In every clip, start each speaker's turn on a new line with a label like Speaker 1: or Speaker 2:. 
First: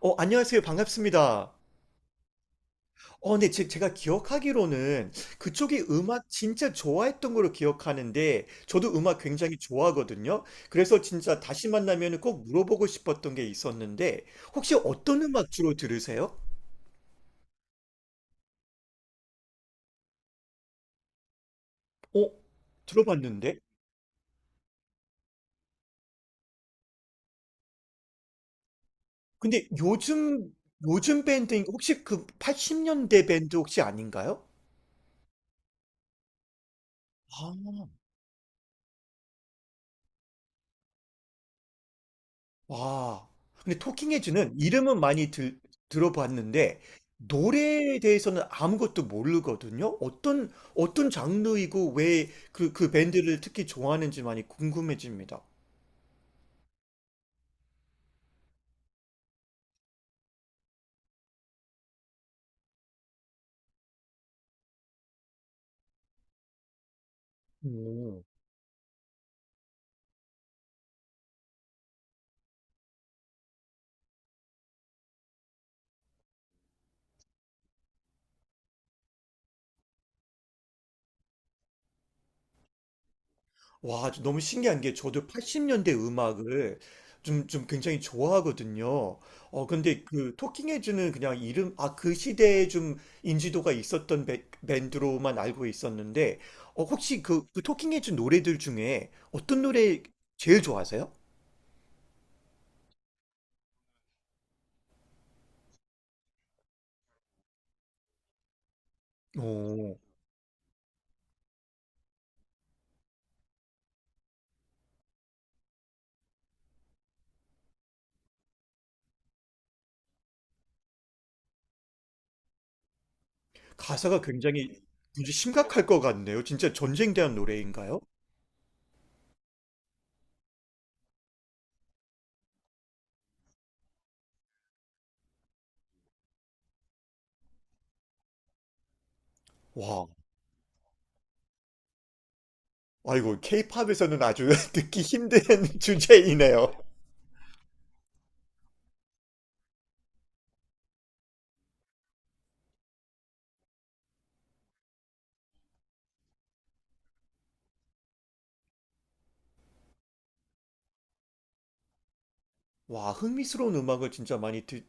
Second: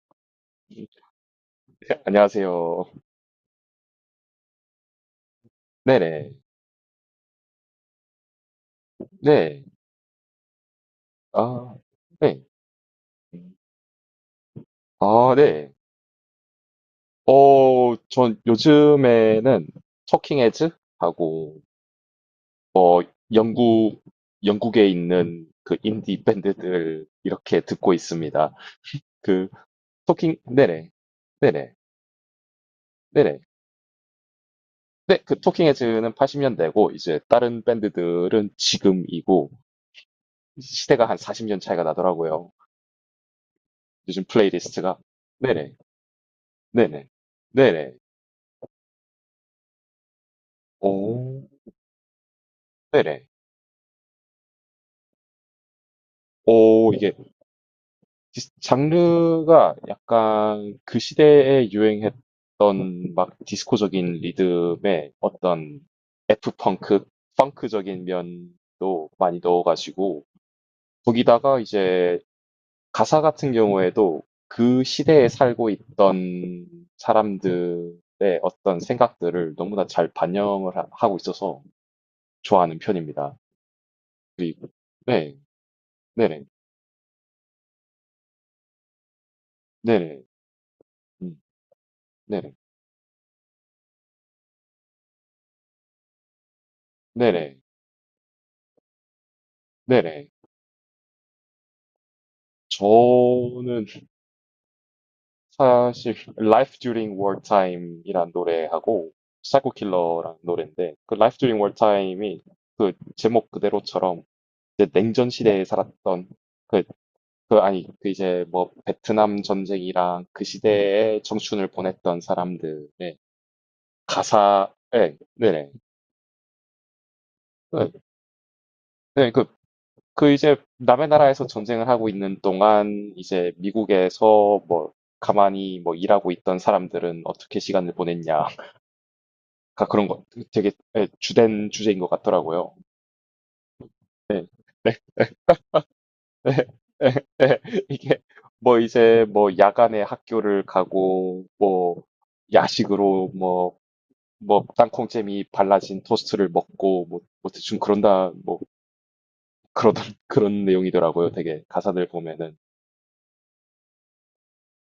Speaker 1: 안녕하세요.
Speaker 2: 네,
Speaker 1: 반갑습니다.
Speaker 2: 안녕하세요.
Speaker 1: 네. 제가 기억하기로는 그쪽이 음악
Speaker 2: 네네.
Speaker 1: 진짜 좋아했던 걸로 기억하는데, 저도 음악 굉장히
Speaker 2: 네.
Speaker 1: 좋아하거든요. 그래서 진짜 다시
Speaker 2: 아,
Speaker 1: 만나면
Speaker 2: 네.
Speaker 1: 꼭 물어보고 싶었던 게 있었는데, 혹시 어떤
Speaker 2: 아,
Speaker 1: 음악
Speaker 2: 네.
Speaker 1: 주로 들으세요?
Speaker 2: 전 요즘에는 터킹 헤즈 하고
Speaker 1: 어,
Speaker 2: 어
Speaker 1: 들어봤는데?
Speaker 2: 영국 영국에 있는 그 인디 밴드들 이렇게 듣고 있습니다. 그
Speaker 1: 근데
Speaker 2: 토킹,
Speaker 1: 요즘,
Speaker 2: 네네.
Speaker 1: 요즘 밴드인,
Speaker 2: 네네.
Speaker 1: 혹시 그 80년대
Speaker 2: 네네.
Speaker 1: 밴드 혹시 아닌가요?
Speaker 2: 네, 그 토킹 헤즈는 80년대고 이제 다른 밴드들은 지금이고, 시대가 한 40년 차이가 나더라고요.
Speaker 1: 와. 근데 토킹
Speaker 2: 요즘
Speaker 1: 헤즈는
Speaker 2: 플레이리스트가.
Speaker 1: 이름은 많이
Speaker 2: 네네.
Speaker 1: 들어봤는데
Speaker 2: 네네. 네네.
Speaker 1: 노래에 대해서는 아무것도 모르거든요. 어떤
Speaker 2: 오,
Speaker 1: 장르이고 왜 그
Speaker 2: 네네.
Speaker 1: 밴드를 특히 좋아하는지 많이 궁금해집니다.
Speaker 2: 오, 이게 장르가 약간 그 시대에 유행했던 막 디스코적인 리듬에 어떤 F펑크, 펑크적인 면도 많이 넣어가지고, 거기다가 이제 가사 같은 경우에도 그 시대에 살고 있던 사람들의 어떤 생각들을 너무나 잘 반영을 하고 있어서 좋아하는 편입니다.
Speaker 1: 와, 저 너무
Speaker 2: 그리고,
Speaker 1: 신기한 게 저도
Speaker 2: 네,
Speaker 1: 80년대
Speaker 2: 네네,
Speaker 1: 음악을 좀 굉장히 좋아하거든요. 근데
Speaker 2: 네네,
Speaker 1: 그 토킹 헤즈는 그냥
Speaker 2: 음,
Speaker 1: 이름, 아, 그
Speaker 2: 네네.
Speaker 1: 시대에 좀 인지도가 있었던 밴드로만 알고 있었는데, 혹시 그,
Speaker 2: 네네.
Speaker 1: 그 토킹 헤즈 노래들 중에 어떤 노래
Speaker 2: 네네.
Speaker 1: 제일 좋아하세요?
Speaker 2: 저는 사실 Life During Wartime이란 노래하고 사이코
Speaker 1: 오,
Speaker 2: 킬러라는 노래인데, 그 Life During Wartime이 그 제목 그대로처럼 이제 냉전 시대에 살았던, 그, 그 아니 그 이제 뭐 베트남 전쟁이랑 그 시대에 청춘을 보냈던 사람들의
Speaker 1: 가사가 굉장히
Speaker 2: 가사에.
Speaker 1: 굉장히
Speaker 2: 네네.
Speaker 1: 심각할 것 같네요. 진짜 전쟁 대한
Speaker 2: 네,
Speaker 1: 노래인가요?
Speaker 2: 네, 그 그 이제 남의 나라에서 전쟁을 하고 있는 동안, 이제 미국에서 뭐 가만히 뭐 일하고 있던 사람들은 어떻게 시간을 보냈냐, 가
Speaker 1: 와,
Speaker 2: 그런 거, 되게 예, 주된 주제인 것 같더라고요.
Speaker 1: 아이고, 케이팝에서는
Speaker 2: 네.
Speaker 1: 아주
Speaker 2: 네.
Speaker 1: 듣기 힘든
Speaker 2: 네.
Speaker 1: 주제이네요.
Speaker 2: 네. 네. 이게 뭐 이제 뭐 야간에 학교를 가고, 뭐 야식으로 뭐, 뭐 땅콩잼이 발라진 토스트를 먹고, 뭐, 뭐 대충 그런다, 뭐 그러던 그런 내용이더라고요. 되게 가사들 보면은.
Speaker 1: 와, 흥미스러운 음악을 진짜 많이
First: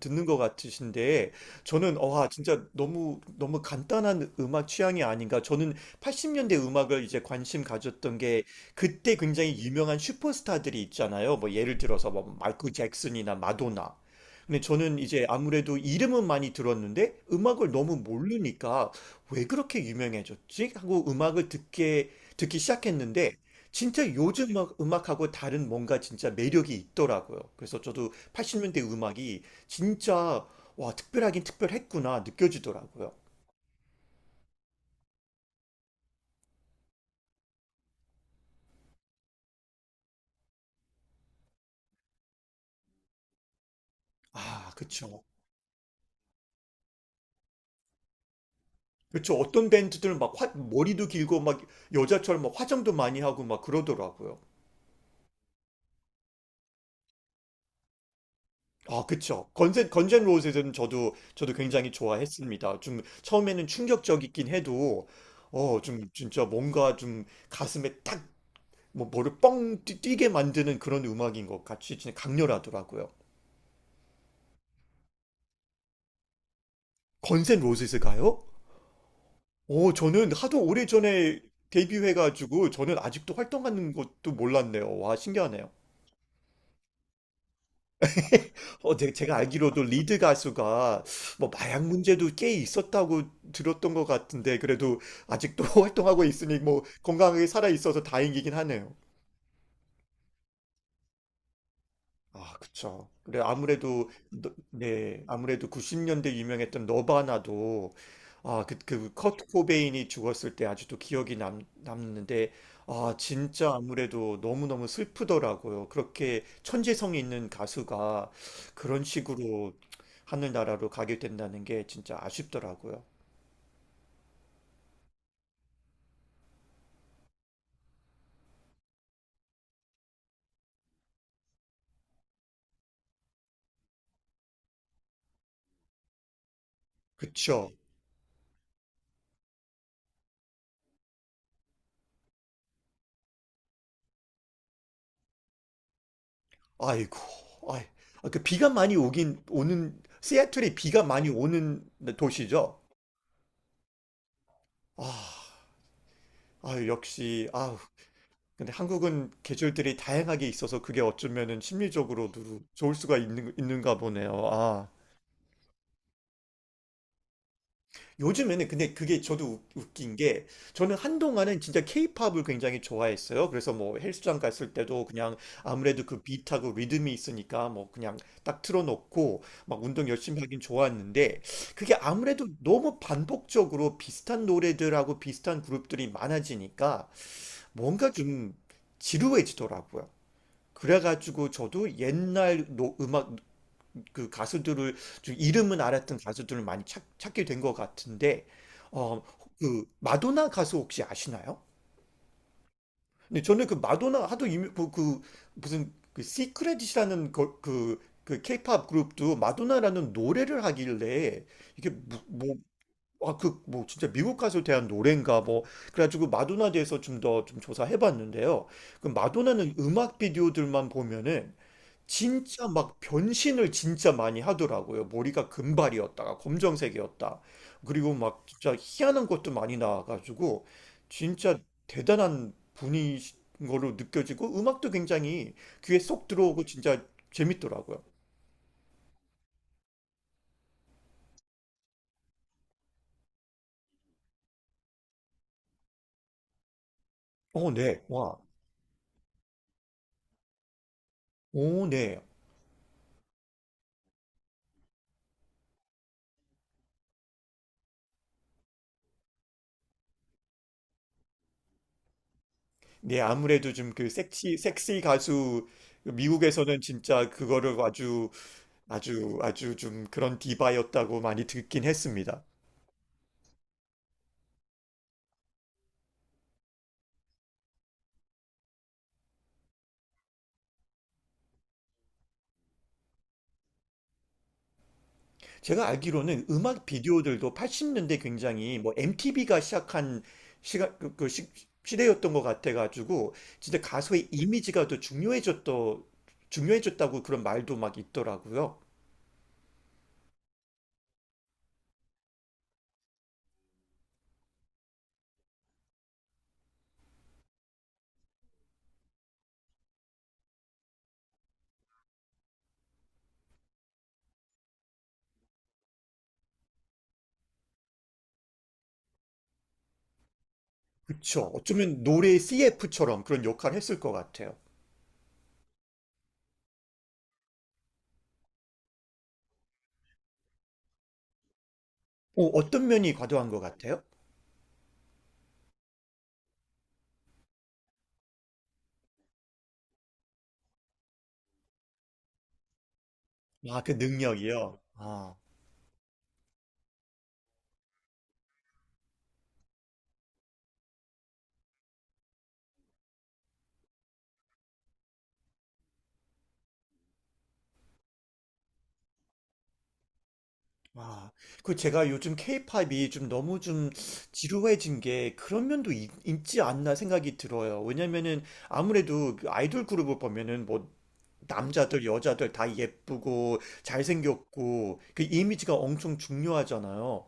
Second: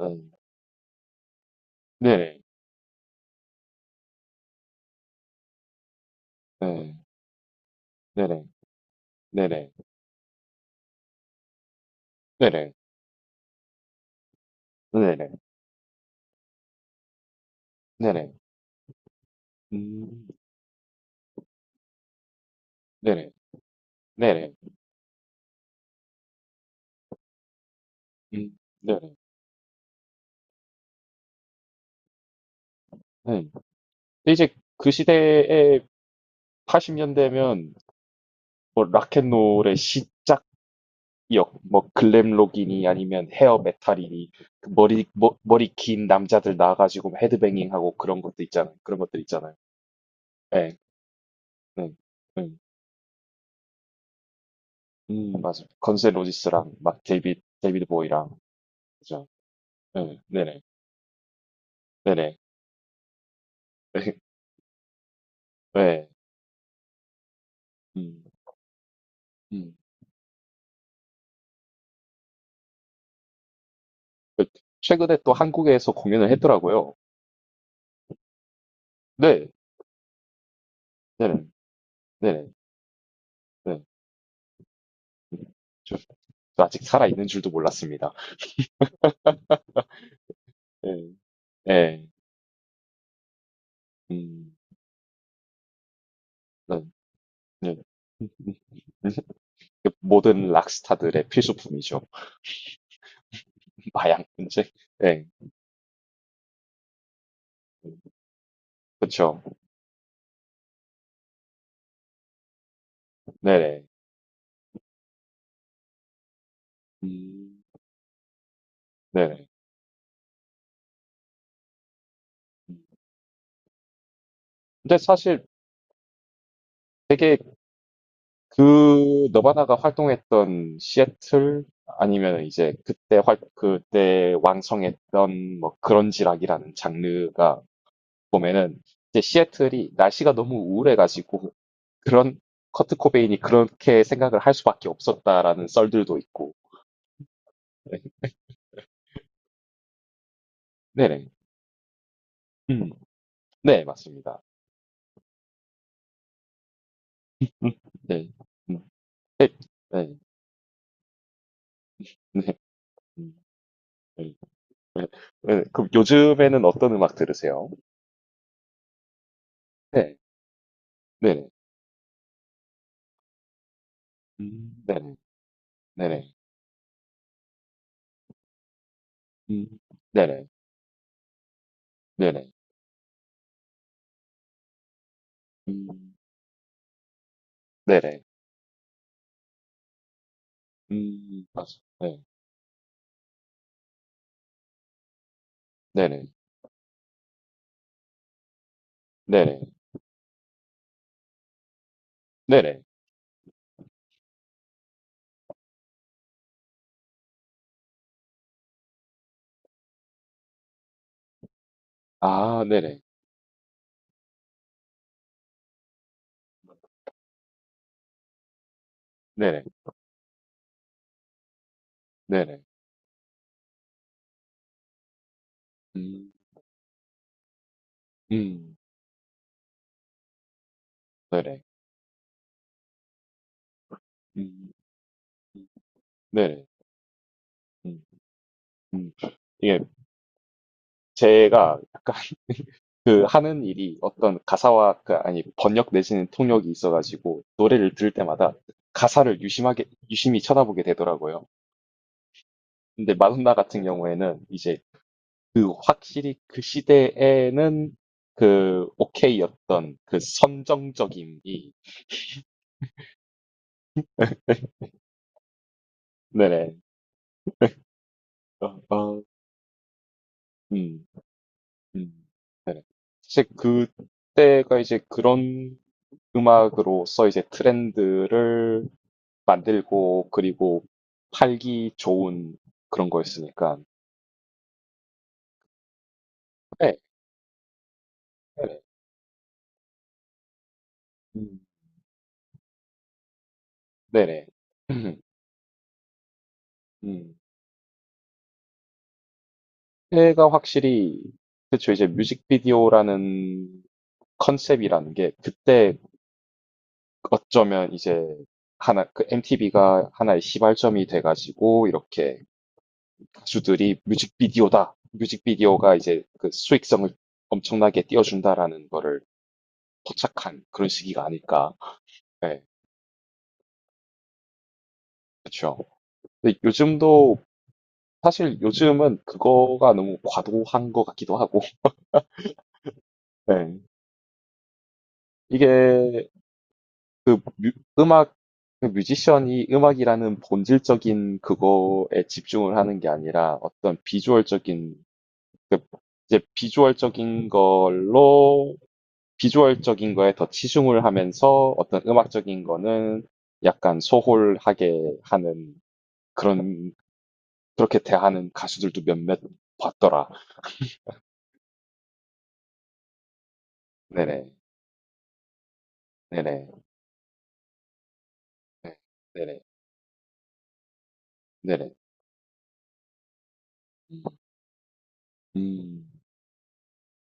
Speaker 1: 듣는
Speaker 2: 음,
Speaker 1: 것 같으신데, 저는, 와,
Speaker 2: 네.
Speaker 1: 진짜 너무, 너무 간단한 음악 취향이 아닌가. 저는 80년대
Speaker 2: 네.
Speaker 1: 음악을 이제 관심 가졌던 게,
Speaker 2: 네네.
Speaker 1: 그때 굉장히
Speaker 2: 네네.
Speaker 1: 유명한 슈퍼스타들이 있잖아요. 뭐, 예를 들어서 뭐, 마이클
Speaker 2: 네네.
Speaker 1: 잭슨이나 마도나. 근데 저는 이제
Speaker 2: 네네.
Speaker 1: 아무래도 이름은 많이 들었는데, 음악을 너무
Speaker 2: 네네.
Speaker 1: 모르니까, 왜 그렇게
Speaker 2: 음.
Speaker 1: 유명해졌지? 하고 음악을 듣기
Speaker 2: 네네.
Speaker 1: 시작했는데, 진짜 요즘
Speaker 2: 네네.
Speaker 1: 막 음악하고 다른 뭔가 진짜 매력이 있더라고요. 그래서 저도
Speaker 2: 음.
Speaker 1: 80년대
Speaker 2: 네네.
Speaker 1: 음악이 진짜 와, 특별하긴 특별했구나 느껴지더라고요.
Speaker 2: 네. 근데 이제 그 시대에 80년대면 뭐 락앤롤의 시작역, 뭐 글램록이니 아니면 헤어 메탈이니,
Speaker 1: 아,
Speaker 2: 그 머리
Speaker 1: 그쵸.
Speaker 2: 머, 머리 긴 남자들 나와가지고 헤드뱅잉하고 그런 것도 있잖아요. 그런 것들
Speaker 1: 그쵸.
Speaker 2: 있잖아요.
Speaker 1: 어떤 밴드들은 막
Speaker 2: 예. 네.
Speaker 1: 머리도 길고 막
Speaker 2: 네.
Speaker 1: 여자처럼
Speaker 2: 네.
Speaker 1: 막 화장도 많이 하고 막 그러더라고요.
Speaker 2: 맞아. 요 건세 로지스랑 막 데이비드 보이랑.
Speaker 1: 아,
Speaker 2: 그죠.
Speaker 1: 그쵸. 건센,
Speaker 2: 네.
Speaker 1: 건센
Speaker 2: 네네.
Speaker 1: 로제들은 저도 굉장히
Speaker 2: 네네.
Speaker 1: 좋아했습니다. 좀 처음에는
Speaker 2: 네.
Speaker 1: 충격적이긴 해도, 좀
Speaker 2: 네.
Speaker 1: 진짜 뭔가 좀 가슴에
Speaker 2: 음.
Speaker 1: 딱 뭐 머리를
Speaker 2: 음.
Speaker 1: 뻥 게 만드는 그런 음악인 것 같이 진짜 강렬하더라고요.
Speaker 2: 그 최근에 또 한국에서 공연을 했더라고요.
Speaker 1: 건센 로지스가요?
Speaker 2: 네,
Speaker 1: 오, 저는 하도 오래전에
Speaker 2: 네네, 네네,
Speaker 1: 데뷔해가지고 저는 아직도
Speaker 2: 네.
Speaker 1: 활동하는 것도 몰랐네요. 와,
Speaker 2: 음,
Speaker 1: 신기하네요.
Speaker 2: 저, 저 아직 살아있는 줄도 몰랐습니다.
Speaker 1: 제가 알기로도 리드 가수가
Speaker 2: 네,
Speaker 1: 뭐 마약
Speaker 2: 네,
Speaker 1: 문제도 꽤 있었다고 들었던 것
Speaker 2: 음,
Speaker 1: 같은데 그래도 아직도 활동하고 있으니 뭐
Speaker 2: 네,
Speaker 1: 건강하게 살아
Speaker 2: 네.
Speaker 1: 있어서 다행이긴 하네요.
Speaker 2: 모든 락스타들의 필수품이죠.
Speaker 1: 아, 그쵸. 그래, 아무래도,
Speaker 2: 마약 문제.
Speaker 1: 네,
Speaker 2: 네,
Speaker 1: 아무래도 90년대 유명했던 너바나도, 아,
Speaker 2: 그렇죠.
Speaker 1: 커트 코베인이 죽었을 때 아직도 기억이 남는데, 아, 진짜
Speaker 2: 네네,
Speaker 1: 아무래도 너무너무 슬프더라고요. 그렇게 천재성이 있는
Speaker 2: 음,
Speaker 1: 가수가 그런
Speaker 2: 네네.
Speaker 1: 식으로 하늘나라로 가게 된다는 게 진짜 아쉽더라고요.
Speaker 2: 근데 사실 되게 그 너바나가 활동했던 시애틀, 아니면 이제 그때 활, 그때 왕성했던 뭐 그런지락이라는 장르가
Speaker 1: 그쵸.
Speaker 2: 보면은 이제 시애틀이 날씨가 너무 우울해가지고, 그런 커트 코베인이 그렇게 생각을 할 수밖에 없었다라는 썰들도 있고.
Speaker 1: 아이고, 아이,
Speaker 2: 네,
Speaker 1: 아, 그 비가 많이 오는, 시애틀이 비가 많이
Speaker 2: 네네.
Speaker 1: 오는 도시죠?
Speaker 2: 음, 네, 맞습니다.
Speaker 1: 아. 아, 역시,
Speaker 2: 음,
Speaker 1: 아,
Speaker 2: 네,
Speaker 1: 근데
Speaker 2: 음,
Speaker 1: 한국은 계절들이
Speaker 2: 네,
Speaker 1: 다양하게 있어서 그게 어쩌면은
Speaker 2: 네,
Speaker 1: 심리적으로도 좋을 수가
Speaker 2: 음,
Speaker 1: 있는가
Speaker 2: 네,
Speaker 1: 보네요. 아,
Speaker 2: 네. 네, 그럼 요즘에는 어떤 음악 들으세요?
Speaker 1: 요즘에는 근데 그게 저도 웃긴
Speaker 2: 네,
Speaker 1: 게 저는
Speaker 2: 네네.
Speaker 1: 한동안은 진짜 케이팝을 굉장히 좋아했어요. 그래서 뭐 헬스장 갔을 때도
Speaker 2: 네네.
Speaker 1: 그냥 아무래도 그
Speaker 2: 네네.
Speaker 1: 비트하고 리듬이 있으니까 뭐 그냥 딱 틀어놓고
Speaker 2: 음,
Speaker 1: 막 운동 열심히
Speaker 2: 네네.
Speaker 1: 하긴 좋았는데 그게 아무래도
Speaker 2: 네네.
Speaker 1: 너무 반복적으로 비슷한 노래들하고 비슷한 그룹들이
Speaker 2: 음,
Speaker 1: 많아지니까 뭔가
Speaker 2: 네네.
Speaker 1: 좀 지루해지더라고요. 그래가지고
Speaker 2: 맞,
Speaker 1: 저도
Speaker 2: 네.
Speaker 1: 옛날 음악 그 가수들을 좀 이름은 알았던
Speaker 2: 네네.
Speaker 1: 가수들을 많이 게 된 것 같은데 어,
Speaker 2: 네네.
Speaker 1: 그 마도나 가수 혹시 아시나요?
Speaker 2: 네네.
Speaker 1: 근데 저는 그 마도나 하도 이미 그 무슨 그 시크릿이라는 그, 그 케이팝 그룹도 마도나라는 노래를 하길래 이게 뭐
Speaker 2: 아, 네네.
Speaker 1: 아, 그, 뭐, 진짜 미국 가수에 대한 노래인가, 뭐. 그래가지고 마도나 대해서 좀 더 좀 조사해봤는데요. 그
Speaker 2: 네네.
Speaker 1: 마도나는 음악 비디오들만 보면은
Speaker 2: 네네.
Speaker 1: 진짜 막 변신을 진짜 많이 하더라고요. 머리가
Speaker 2: 음,
Speaker 1: 금발이었다가 검정색이었다. 그리고 막 진짜
Speaker 2: 음.
Speaker 1: 희한한 것도 많이 나와가지고 진짜
Speaker 2: 네네.
Speaker 1: 대단한 분인 걸로 느껴지고
Speaker 2: 음.
Speaker 1: 음악도 굉장히
Speaker 2: 음.
Speaker 1: 귀에 쏙 들어오고
Speaker 2: 네네.
Speaker 1: 진짜 재밌더라고요.
Speaker 2: 음. 음. 이게 제가 약간 그 하는 일이 어떤 가사와 그 아니 번역 내지는 통역이 있어가지고,
Speaker 1: 어,
Speaker 2: 노래를
Speaker 1: 네.
Speaker 2: 들을
Speaker 1: 와.
Speaker 2: 때마다 가사를 유심하게 유심히 쳐다보게 되더라고요.
Speaker 1: 오, 네.
Speaker 2: 근데 마돈나 같은 경우에는 이제 그 확실히 그 시대에는 그 오케이였던 그 선정적임이.
Speaker 1: 네, 아무래도 좀 그 섹시 가수
Speaker 2: 네네.
Speaker 1: 미국에서는 진짜 그거를 아주
Speaker 2: 어, 어,
Speaker 1: 아주 아주 좀 그런
Speaker 2: 음.
Speaker 1: 디바였다고 많이 듣긴
Speaker 2: 음,
Speaker 1: 했습니다.
Speaker 2: 네네. 사실 그때가 이제 그런 음악으로서 이제 트렌드를 만들고, 그리고 팔기 좋은 그런 거였으니까.
Speaker 1: 제가 알기로는 음악
Speaker 2: 네,
Speaker 1: 비디오들도 80년대 굉장히
Speaker 2: 네네.
Speaker 1: 뭐 MTV가 시작한 시가 그, 그 시,
Speaker 2: 음,
Speaker 1: 시대였던 것 같아가지고 진짜 가수의
Speaker 2: 네네.
Speaker 1: 이미지가 더 중요해졌더 중요해졌다고
Speaker 2: 음.
Speaker 1: 그런 말도 막 있더라고요.
Speaker 2: 때가 확실히 그쵸, 이제 뮤직비디오라는 컨셉이라는 게 그때 어쩌면 이제 하나, 그 MTV가 하나의 시발점이 돼가지고 이렇게 가수들이 뮤직비디오다, 뮤직비디오가 이제 그 수익성을 엄청나게 띄워준다라는 거를 포착한 그런 시기가
Speaker 1: 그쵸?
Speaker 2: 아닐까.
Speaker 1: 어쩌면 노래의
Speaker 2: 네,
Speaker 1: CF처럼 그런 역할을 했을 것 같아요.
Speaker 2: 그렇죠. 근데 요즘도 사실 요즘은 그거가 너무 과도한 것 같기도 하고.
Speaker 1: 어떤 면이 과도한 것
Speaker 2: 네.
Speaker 1: 같아요?
Speaker 2: 이게 그 음악, 그 뮤지션이 음악이라는 본질적인 그거에 집중을 하는 게 아니라
Speaker 1: 아, 그
Speaker 2: 어떤
Speaker 1: 능력이요.
Speaker 2: 비주얼적인
Speaker 1: 아,
Speaker 2: 그 이제 비주얼적인 걸로, 비주얼적인 거에 더 치중을 하면서 어떤 음악적인 거는 약간 소홀하게 하는 그런, 그렇게 대하는 가수들도 몇몇 봤더라.
Speaker 1: 아, 그 제가 요즘 케이팝이 좀 너무 좀
Speaker 2: 네네,
Speaker 1: 지루해진 게 그런 면도 지
Speaker 2: 네네,
Speaker 1: 않나 생각이 들어요. 왜냐면은
Speaker 2: 네,
Speaker 1: 아무래도 그
Speaker 2: 네네,
Speaker 1: 아이돌 그룹을 보면은 뭐
Speaker 2: 네네.
Speaker 1: 남자들, 여자들 다 예쁘고 잘생겼고 그 이미지가
Speaker 2: 음,
Speaker 1: 엄청 중요하잖아요.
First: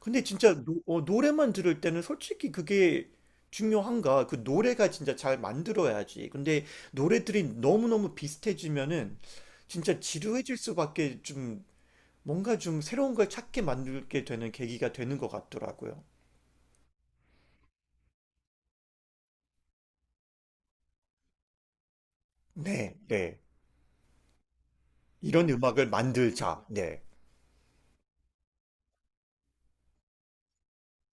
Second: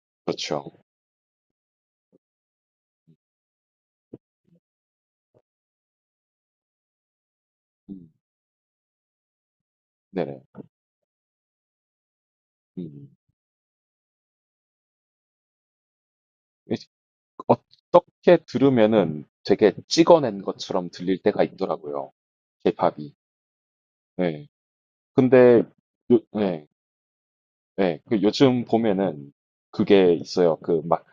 Speaker 1: 근데 진짜
Speaker 2: 그렇죠.
Speaker 1: 노래만 들을 때는 솔직히 그게 중요한가? 그 노래가 진짜 잘 만들어야지. 근데 노래들이
Speaker 2: 음,
Speaker 1: 너무너무 비슷해지면은 진짜
Speaker 2: 네네.
Speaker 1: 지루해질 수밖에 좀 뭔가 좀
Speaker 2: 음.
Speaker 1: 새로운 걸 찾게 만들게 되는 계기가 되는 것 같더라고요.
Speaker 2: 이- 어떻게 들으면은 되게 찍어낸 것처럼 들릴 때가 있더라고요.
Speaker 1: 네,
Speaker 2: 케이팝이.
Speaker 1: 네.
Speaker 2: 네.
Speaker 1: 이런
Speaker 2: 근데
Speaker 1: 음악을
Speaker 2: 요,
Speaker 1: 만들자.
Speaker 2: 네,
Speaker 1: 네.
Speaker 2: 네. 그 요즘 보면은 그게 있어요. 그막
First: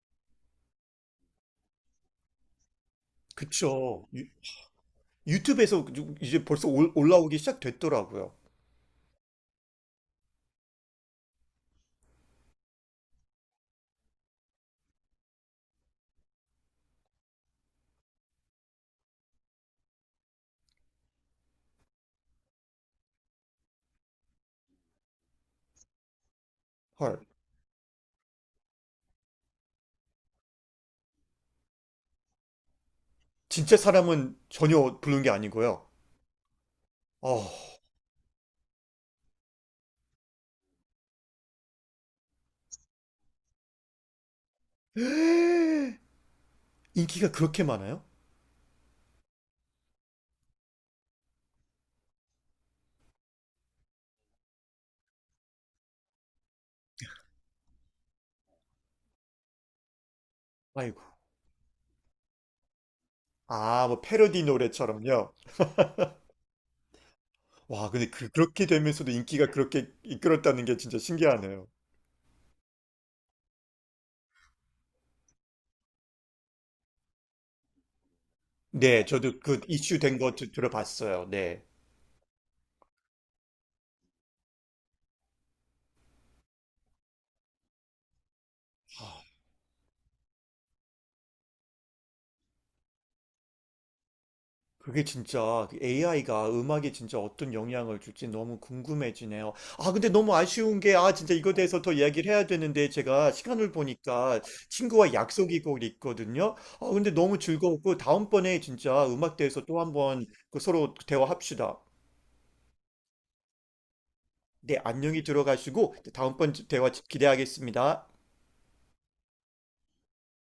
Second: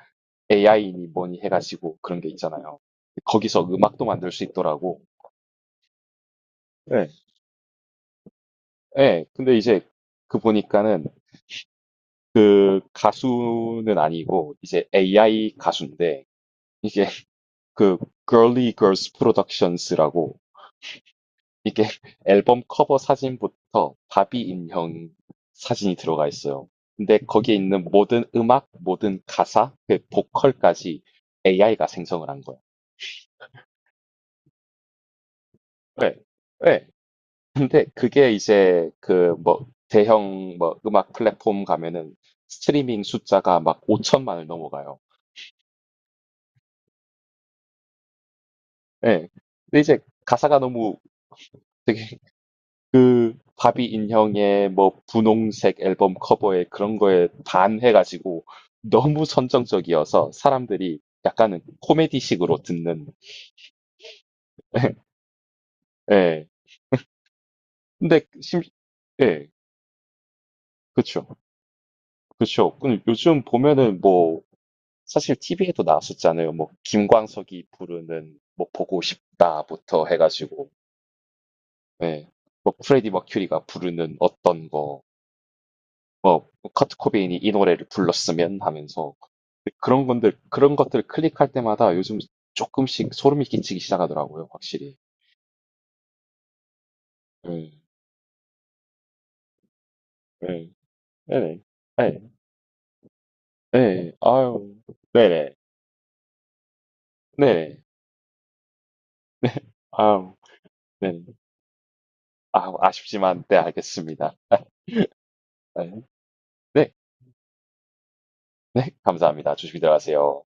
Speaker 2: AI니 뭐니 해가지고 그런 게 있잖아요. 거기서 음악도
Speaker 1: 그쵸.
Speaker 2: 만들 수 있더라고.
Speaker 1: 유튜브에서 이제 벌써
Speaker 2: 네.
Speaker 1: 올라오기 시작됐더라고요.
Speaker 2: 네. 근데 이제 그 보니까는 그 가수는 아니고 이제 AI 가수인데, 이게 그 Girly Girls Productions라고, 이게 앨범 커버 사진부터 바비 인형 사진이 들어가 있어요. 근데
Speaker 1: 헐.
Speaker 2: 거기에 있는 모든 음악, 모든 가사, 그 보컬까지 AI가 생성을 한 거예요.
Speaker 1: 진짜 사람은 전혀 부른 게 아니고요.
Speaker 2: 네. 네.
Speaker 1: 어.
Speaker 2: 근데 그게 이제 그 뭐 대형 뭐 음악 플랫폼 가면은 스트리밍 숫자가 막 5천만을 넘어가요.
Speaker 1: 인기가 그렇게 많아요?
Speaker 2: 예. 근데 이제 가사가 너무 되게 그 바비 인형의 뭐 분홍색 앨범 커버에 그런 거에 반해가지고 너무 선정적이어서 사람들이
Speaker 1: 아이고.
Speaker 2: 약간은 코미디식으로 듣는.
Speaker 1: 아, 뭐 패러디 노래처럼요.
Speaker 2: 예.
Speaker 1: 와, 근데
Speaker 2: 근데
Speaker 1: 그,
Speaker 2: 심,
Speaker 1: 그렇게 되면서도 인기가
Speaker 2: 예.
Speaker 1: 그렇게 이끌었다는 게 진짜
Speaker 2: 그쵸.
Speaker 1: 신기하네요.
Speaker 2: 그쵸. 근데 요즘 보면은 뭐 사실 TV에도 나왔었잖아요. 뭐 김광석이 부르는 뭐 보고
Speaker 1: 네, 저도 그 이슈
Speaker 2: 싶다부터
Speaker 1: 된 거
Speaker 2: 해가지고,
Speaker 1: 들어봤어요. 네.
Speaker 2: 예, 뭐 프레디 머큐리가 부르는 어떤 거, 커트 코베인이 이 노래를 불렀으면 하면서, 그런 건들 그런 것들을 클릭할 때마다 요즘 조금씩 소름이 끼치기 시작하더라고요, 확실히.
Speaker 1: 그게 진짜 AI가 음악에 진짜 어떤
Speaker 2: 예,
Speaker 1: 영향을 줄지 너무 궁금해지네요. 아, 근데 너무
Speaker 2: 예,
Speaker 1: 아쉬운 게, 아, 진짜 이거에
Speaker 2: 네네,
Speaker 1: 대해서 더
Speaker 2: 예,
Speaker 1: 이야기를 해야 되는데, 제가 시간을
Speaker 2: 예,
Speaker 1: 보니까
Speaker 2: 아유,
Speaker 1: 친구와
Speaker 2: 네네,
Speaker 1: 약속이 곧 있거든요. 아, 근데 너무
Speaker 2: 네네,
Speaker 1: 즐거웠고, 다음번에 진짜 음악 대해서 또 한번
Speaker 2: 아유,
Speaker 1: 그 서로
Speaker 2: 네네,
Speaker 1: 대화합시다.
Speaker 2: 아, 아쉽지만, 네, 알겠습니다.
Speaker 1: 네, 안녕히
Speaker 2: 네,
Speaker 1: 들어가시고, 다음번 대화
Speaker 2: 네,
Speaker 1: 기대하겠습니다.
Speaker 2: 네, 감사합니다. 조심히 들어가세요.